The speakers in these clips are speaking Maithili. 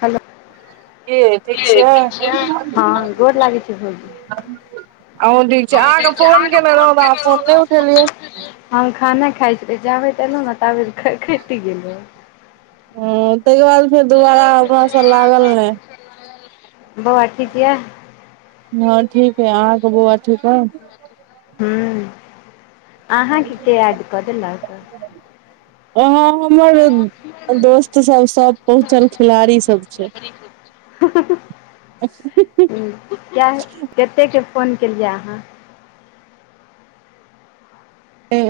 हलो की कि यैई छियै ठीक छीयै हँ गोर लागै छै भौजी अहूँ ह अहाँके ठीक छै आहा के रहौं फोन तऽ अहाँ केने रहु ता नहि आहा फोन उठेलियै नई उठे लिये हम खाना खाइ छलै जाबे त एलहुँ ने ताबे खारखईट गेलए ह ताहिके बाद फेर दुबारा ओकरा से लागल ने बौआ ठीक य हँ ठीक है अहाँकेँ बौआ ठीक है हु अहाँके के एड कऽ देलक ओ हमर दोस्त सब-सब पहुचल खिलाड़ी सब छै [unintelligible] काह् कतेक के फोन केलियै अहाँ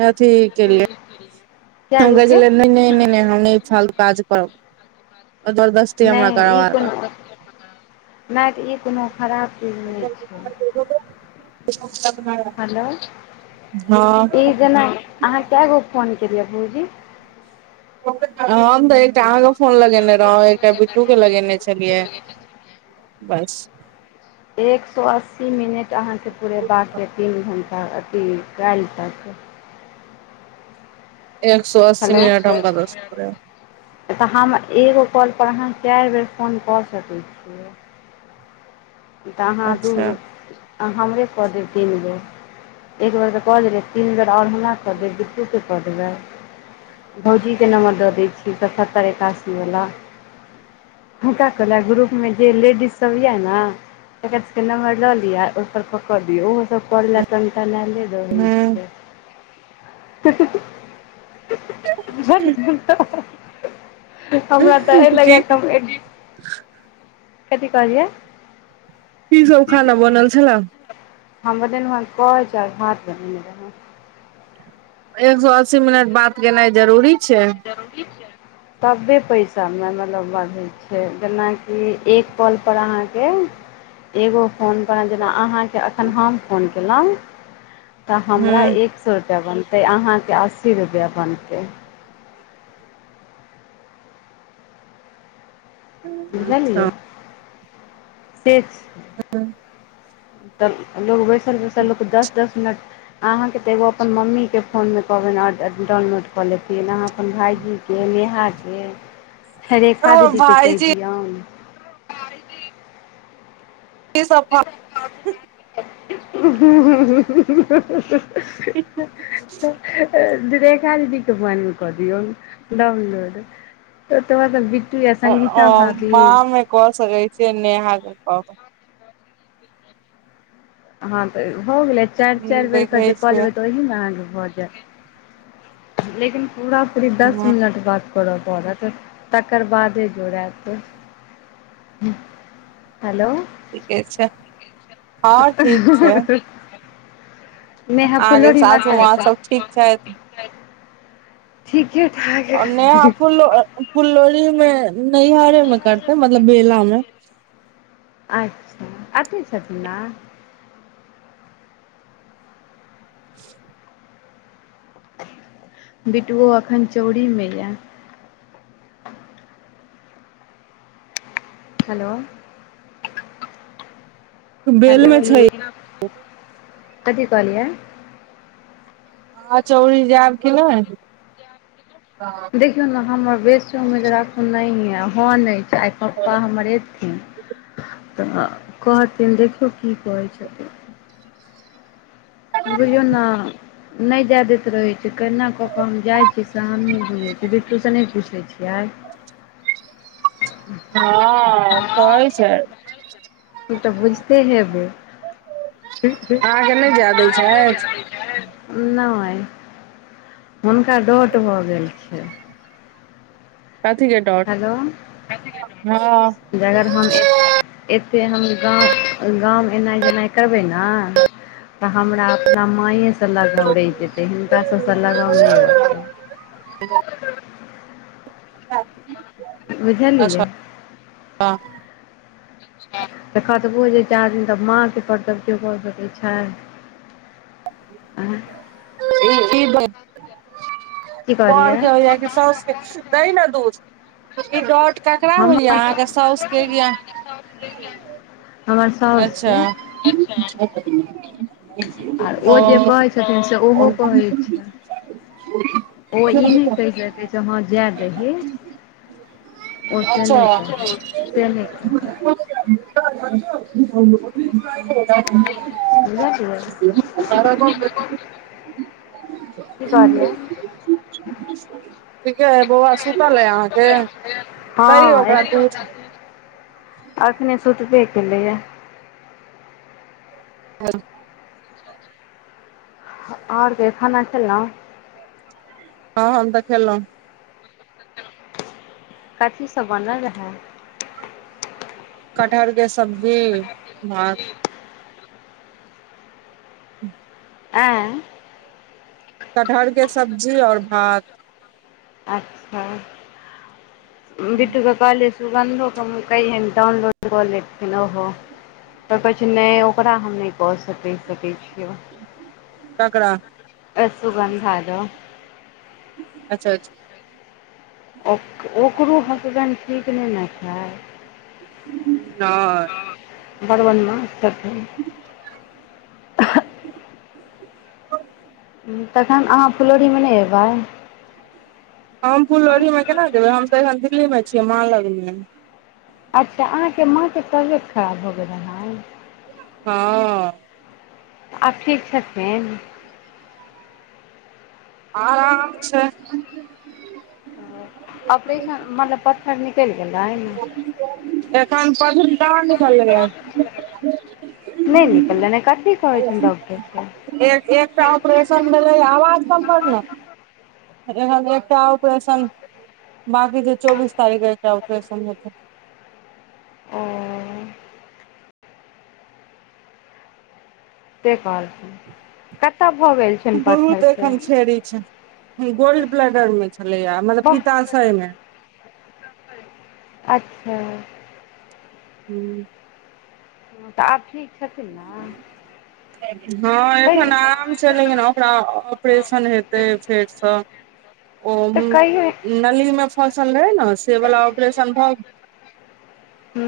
अथी के ले कए ओ कहैए गोके छलाई नई नई हम छाल काज करब दरदस नहि, ई कोनो नहि तऽ ई कोनो खराब चीज नहि छै। हेलो [unintelligible] हँ ई जेना अहाँ कए गो फोन केलियै भौजी हम तऽ एकटा अहाँ कऽ फौन लगेने रहूँ एकटा छलियै बस। एक सौ अस्सी मिनट अहाँकेँ पूरेबाक यऽ तीन घण्टा अथी काल्हि तक एक सो अस्सी मिनट हम हेलो कता सँ पुरैबाई। तऽ हमर एगो कॉल पर अहाँ चारि बेर फोन कऽ सकैत छियै। तऽ अहाँ दू अच्छा हमरे कऽ देब तीन बेर। एक बेर तऽ कऽ देलियै तीन बेर और हमरा कऽ देब बित्तु के कऽ देबै भौजीके नम्बर दऽ दै छियै, सतहत्तर एकासी वला। हुनका कहालिया ग्रुपमे जे लेडीज सभ यऽ ने। एकर सब केँ नम्मर लऽ लिआ आ ओहि पर कऽ कऽ दियो ओहो सब करे लऽ टन टनैय ले रहै हूँ छै [unintelligible] [unintelligible] हमरा तऽ एहि की लग कथि कहलियै? की सभ खाना बनल छला। हम बनेलू हैं कच भात बनेने रहु। एक सौ अस्सी मिनट बात केनाइ जरूरी छै। जरूरी छै। तबै पैसामे मतलब बढ़ै छै, जेनाकि एक कॉलपर अहाँकेँ। एगो फोनपऽ जेना अहाँके एखन हम फोन कलेहुँ तऽ हमरा हूँ एक सौ रुपैया बनतै अहाँकेँ अस्सी रुपैया बनतै अच्छा बुझलियै सेच ह। तऽ लोक बैसल बैसल लोकके दस दस मिनट अहाँकेँ तऽ एगो अपन मम्मी केँ फोनमे कह बैन डाउनलोड कऽ लेथिन अहाँ अपन भाइजी नेहाके रेखा हमर दीदीके कहि भाईजी दियौन। की सभ का। [unintelligible] [unintelligible] रेखा दीदी के मोबाइलमे कऽ दियऔन डाउनलोड [unintelligible] संगीता हम भाभी माँ मे कऽ सकै छियै नेहाके फोन। हँ, तऽ भऽ गेलै चारि चारि हूँ बेरके देखै जे कऽ छियै लेबै तऽ ओही ने अहाँकेँ भऽ जायत। लेकिन पुरा पुरी दस हूँ मिनट बाद। करऽ पड़त तकर बादे जोड़ैत हेलो। ठीके छै, हँ, ठीक छै। नेहा अहाँके फूललोड़हीमे ऐत सासू माँ सब ठीक छथि ऐतई। ठीके ठाक ह। फूल फूललोड़ही मे नैहारेमे करते मतलब बेलामे। आई अते छथिन आई [inaudible] बिटुओ अखन चौरी मे यऽ हेलो। बेल हेलो, मे छै कथि कहल य। अच्छा आह [unintelligible] चौरी जेब कि नई देखियौ ने हमर बेसि उमीद राखू नहि यऽ हो नई चाहै पापा हमर ऐथिन। हु, त कहथिन देखियौ की कहै छथिन। बुझियौ ने नहि जैय दैत रही। से केना कऽ हम जाइत छियै, सै हम ही बुझैत छै बिटू से नई पुछै छियै। हँ कहै छैल ई, त बुझते हेबै। अहाँके नहि जाय दै छथि नई हुनका डोट भऽ गेले छै। कथिके डर। हेलो, जागर हम एतेक हम गाव गाव मे एनाइ जेनाइ करबै ने। त हमरा अपन माये से लगाव रहि जेतै हिनका सभसँ लगाव नहि रहतै। [unintelligible] बुझलियै? अच्छा [unintelligible] तऽ कतबो जे चाहभीन ता माँ के परतार कियौ का सकैत छै। हृ। ई, ब। पत। बारके होया कि सासके दैई ने दूध। बेसी डाउट ककरा होइ य हमर अहाँकेँ साउस केँ की अहाँ [inaudible] अच्छा, साउसके आर [unintelligible] ओ जे कहै छथिन से ओहो हा [unintelligible] ओई, नई कैह सकैई। जे हाँ जाए दही ओ से नहि कहत से नहि कहत ब। [inaudible] बुझल छल। की कहलियै ठीके अइ बौआ सुतल अइ अहाँके [unintelligible] हा दही ओकरा दूध अखने सुतबे केलैए। हँ। अच्छा, अच्छा। ओर के खाना खेलोहुँ। ह, हम तऽ खेलहूँ कथि सभ बनल रहा। कटहरके सब्जी भात। आँ कटहरके सब्जी और भात। अच्छा, बिटू कऽ कॉलेज। सुगन्धो के मम्मी कयहिन डाउनलोड कऽ लेथिन ओहो। तऽ कहै छै, नै ओकरा हम ने कऽ सकहि सकै छियो। ककरा। सुगन्धा द। अच्छा अच्छा ओक, ओकरो हसबैंड ठीक नहि ने छै। नै। बड़ बदमाश छथिन तखन अहाँ फुलौरीमे नहि अयबै। हम फुललोरहीमे केना जेबै हम तऽ एखन दिल्लीमे छियै माँ लगमे। अच्छा अहाँके माँ के तबियत खराब भ गेला हन? हँ आब ठीक छथिन? आराम छै। ओ ऑपरेशन मतलब पत्थर निकलि गेलनि। एखन पधदड भेलैया। नै निकलेन कथि कहै छैन डाक्टर। एक एकटा ऑपरेशन भेलेया आवाज कम न। एकटा ऑपरेशन बाकी जे चौबीस तारीख एकटा ऑपरेशन हेतै। ओ के कहलखून कत। बहुत एकखन छैरी छै। गोल्ड ब्लेंडरमे छलैया मतलब बहु पिताशयमे। अच्छा। हू। हँ, तऽ आब ठीक छथिन ने। हँ कहियो एखन आरम छैय लेकिन ओकरा ऑपरेशन हेतै फेर सँ। ओ तऽ कहियो नलीमे फसल रहे न से वला ऑपरेशन भ हू।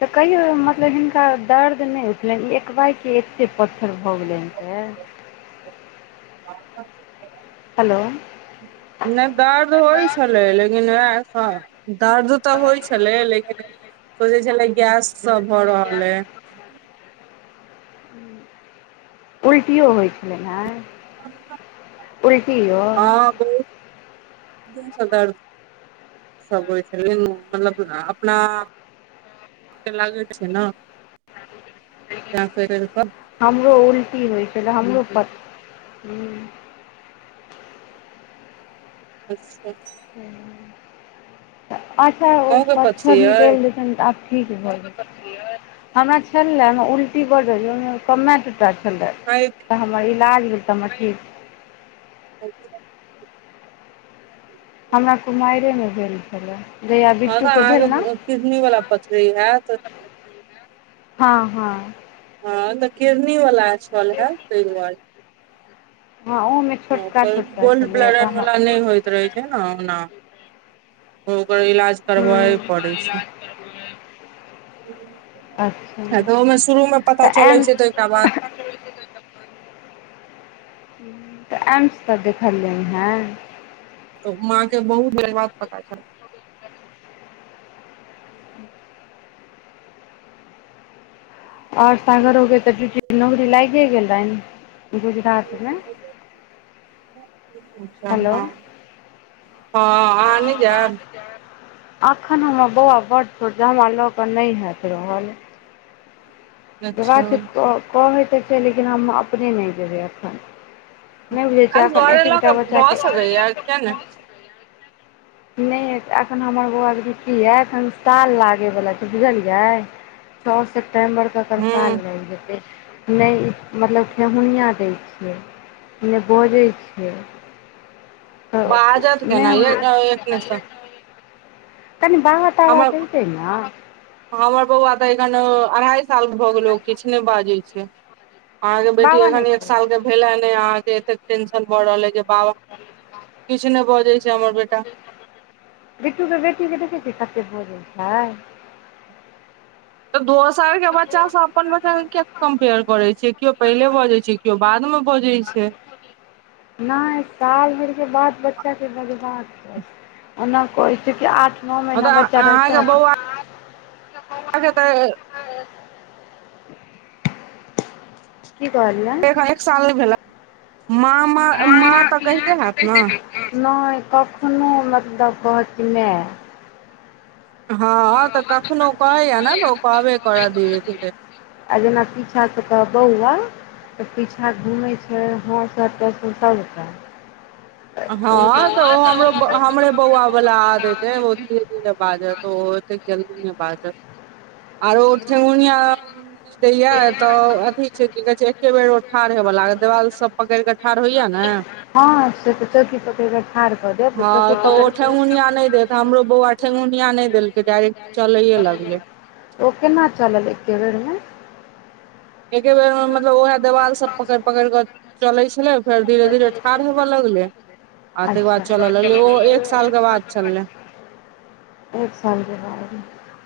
तऽ कहियो मतलब हिनका दर्द नहि उठलनि ई एकबाइके एतेक पत्थर भऽ गेले। [unintelligible] हेलो नै दर्द होइ छलै लेकिन वएह दर्द। तऽ होइ छले लेकिन सोचे छले गैस सँ भऽ रहलय उल्टी ओ होइ छलै हे। हँ, बहुत दिनसँ दर्द [unintelligible] मतलब अपना लागे छै, ने त कर। हमरो उल्टी होइत छलै हमरो पत हूँ। अच्छा। अच्छा ओ अहूँके पत्थर पथरी अइ निकल जेतेन त अप। ठीक भऽ गेल हमरा छलय हम उल्टी बड होइयाम कमेअ टटा छलैय। अइक [unintelligible] हमर इलाज म ‌तमतऽ कि [unintelligible] हमरा कुमारयमे भेल छलए जहिया बाबा बिट्टूके भेल ने अहाँके किडनी वाला पथरी हैत हँ हँ ह तऽ किरनी वला छल हेत ताहि दुवारै हँ ओमै हँ गोल्ड ब्लडर वाला नहि होइत रहै छै ऐना ओना ओकर इलाज भेलै करबाइल हूँ पड़े छै अच्छा [unintelligible] मे शुरू मे पता तऽ चलै छैय त एकरा बाद ऽ एमस तऽ देखलिए हन तऽ माँ के बहुत देर बाद पता छल [inaudible] ओर सागर के तऽ दिउटी नौकरी लागे गेलनि गुजरात मे। [inaudible] अच्छा हँ हेलो हँ आहा नहि जायब? अखन हमर बौआ बड्ड छोट छै हमरा लऽ कऽ नै हेत रहल आहे अच्छा छै क कहै तऽ छै लेकिन हम अपने नहि जेबै एखन नहि बुझै आ छियै एखन घरे ल एतेक के गोटा भ सकय यै किया नै बच्चाके नहि एखन हमर बौआ के जुट्टी यए एखन साल लागैवला छैय बुझलियै। छओ सेप्टेम्बरके अकर ह साल लगि जेतै नहि मतलब खठिहुनआ दै छै नै नहि बजै छै बाजत नहि केना यें हम [unintelligible] तनी बाबा ताबा हमर कहिते न हमर बौआ तऽ एखन अरहाई साल क भऽ गेलै ओ किछु नै बाजै छै अहाँ के बेटी बाबा नहि एखन एक कहै साल के भेले ने अहा के एतेक टेंशन भऽ रहल ह जे बाबा किछ नै बजैय छै हमर बेटा बिटू के बेटी के देखैय छियै कतेक बोजैय छै तऽ दोसर के बच्चा स अपन बच्चा के किया कंपेयर करे छिए किओ पहिले बजे छै किओ बाद मे बजै छै नै साल भर के बाद बच्चा के बजबा के चाहि ओना कहै छै कि आठ नो महीना मतलब बच्चा रह छै अगे दैय [unintelligible] की कहलिए एखन एक साल भेला माँ माँ तऽ कहिते हैत ने ने कखनो मतलब कहथी ने हँ तऽ कखनो कहैया ने तऽ ओ कहबे करत धीरे धीरे आ जेना पीछा सँ कहब बौआ तऽ पीछाँ घुमै छै ह सब [inaudible] हँ तऽ ओ हमरो सबटा हमरे बौआ बला आदेेैत ए ओ धीरे धीरे बाजत ओ ओतेक जल्दी नै बाजत आरो ठेहुनिया [inaudible] दैया तऽ अथी छै ओकी कहै छै एके बेर ठाढ़ होयब लागल देवाल सब पकड़ि कऽ ठाढ़ होइया ने हँ से त चौकी पकेर क ठार क दैब हँ तऽ ओ ठेहुनिया नहि देत हमरो बौआ ठेहुनिया नहि देलकै डायरेक्ट चलैये लगलै। ओ केना चलल एके बेर मे? एके बेर मे मतलब ओहा देवाल सब पकड़ -पकड़ क चले छलै फेर धीरे धीरे ठाढ़ हवए लगले आ ताकर अच्छा बाद चलऽ लगले ओ एक साल के बाद चलले एक साल ब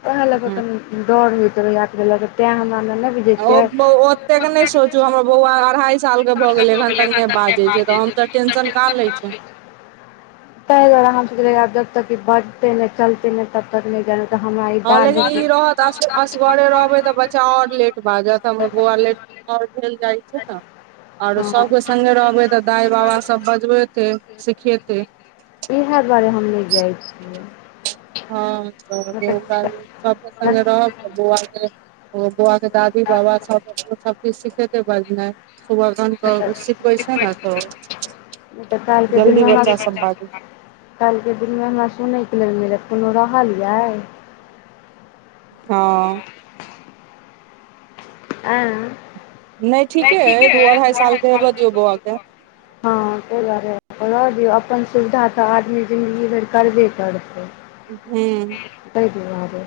वेहे लक कनि दौड़ होइत रहै तें हमरा लग ओ ब ओतेक नहि सोचू हमर बौआ अढ़ाई साल के भए गेलै एखन तक नहि बाजय छैय तऽ हम तऽ टेंशन काहां लै छी। ता दौरान हम सोचले आब जब तक बते ने चलते ने तब तक नहि तऽ हमरा ई हँ दादी लेकिन जी ई रहत अस असगरे रहबै तऽ बच चा आओर लेट बाजत हमर बौआ लेट [unintelligible] छैय ने आओरो हँ सभके सङ्गे रहबै तऽ दाई बाबा सभ बजबेतै सिखेतै। इएहे दुआरे हम नहि जाई छी। हँ तऽ नहि सबके तऽ संगे रहब नहि त बौआके ओ बौआके दादी बाबा सब सब चीज सिखेतै बजनाइ। सुबगान त सिखबैं नहि छैय ने तऽ नहि तऽ काल्हिके जल्दी दिनमे बच्चा हमरा सब बाजत। काल्हिके दिनमे हमरा सुनैके लेल मिलत कोनो रहलयइ। हँ नहि अइ ठीके दू अय अढ़ाई दु साल आरहाय के हेबऽ सालमें दियौ बौआ के [unintelligible] [unintelligible] रहे दियौ अपन सुविधा तऽ आदमी जिंन्दगी भरि करबे करतै। हू तै दुआरे